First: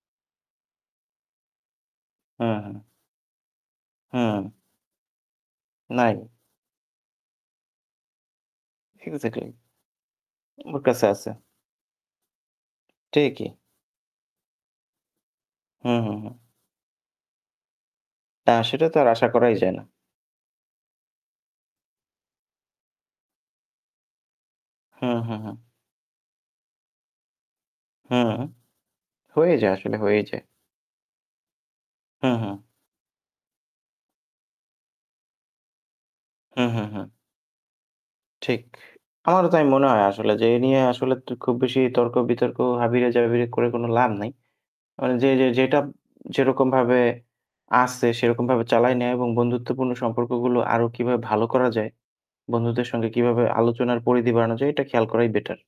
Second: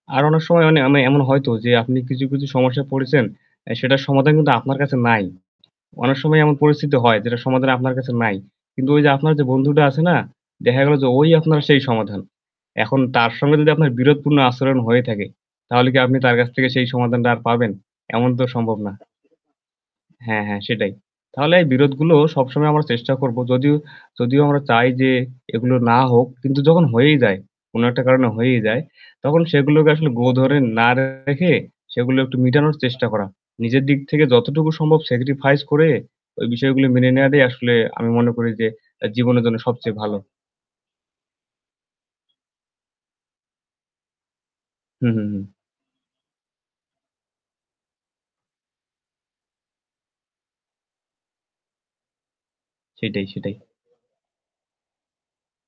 আর অনেক সময় অনি আমি এমন হয়তো যে আপনি কিছু, কিছু, হ্যাঁ, হ্যাঁ। সমস্যায় পড়েছেন, আ সেটার সমাধান হ্যাঁ। কিন্তু আপনার কাছে নাই। নাই। অনেক সময় এমন পরিস্থিতি হয় যেটার সমাধান আপনার কাছে নাই। কিন্তু ঐ যে ঠিক আছে আপনার যে [unintelligible] বন্ধুটা আছে না, আমার দেখা গেল কাছে যে আছে। ওই আপনার সেই সমাধান। এখন তার ঠিকই। সঙ্গে যদি আপনার বিরোধপূর্ণ আচরণ হয়ে থাকে। তাহলে হু, কি হু, আপনি হু। তার কাছ থেকে সেই সমাধানটা আর পাবেন? এমন তো আ সম্ভব সেটা না। তো আর আশা করাই যায় না। হ্যাঁ, হ্যাঁ, সেটাই। তাহলে এই বিরোধগুলো সবসময় আমরা চেষ্টা করব যদিও যদিও আমরা চাই যে, হুম, হু, হু। এগুলো না হোক কিন্তু যখন হয়েই যায়, কোন একটা হুম কারণে হুম, হুম। হয়েই যায় তখন হয়েই যায়, সেগুলোকে আসলে আসলে হয়েই গো যায়। ধরে না রেখে, সেগুলো হুম, একটু হুম। মিটানোর চেষ্টা করা। নিজের দিক থেকে যতটুকু সম্ভব sacrifice করে ওই হুম, বিষয়গুলো হুম, হুম। মেনে নেওয়াটাই আসলে আমি মনে করি ঠিক। যে এ জীবনের আমারও জন্য তাই মনে সবচেয়ে হয় ভালো। আসলে যে, এ নিয়ে আসলে টু খুব বেশি তর্ক বিতর্ক, হাবিয়ে, জাবিয়ে করে কোন লাভ নাই। আ হুম, হুম, যে হুম। যে যেটা যেরকমভাবে আছে সেরকমভাবে চালাই নেওয়া এবং বন্ধুত্বপূর্ণ সম্পর্কগুলো আরও কিভাবে ভালো করা যায়, বন্ধুদের সঙ্গে সেটাই, কিভাবে সেটাই। আলোচনার পরিধি বাড়ানো যায় এটা খেয়াল করাই better।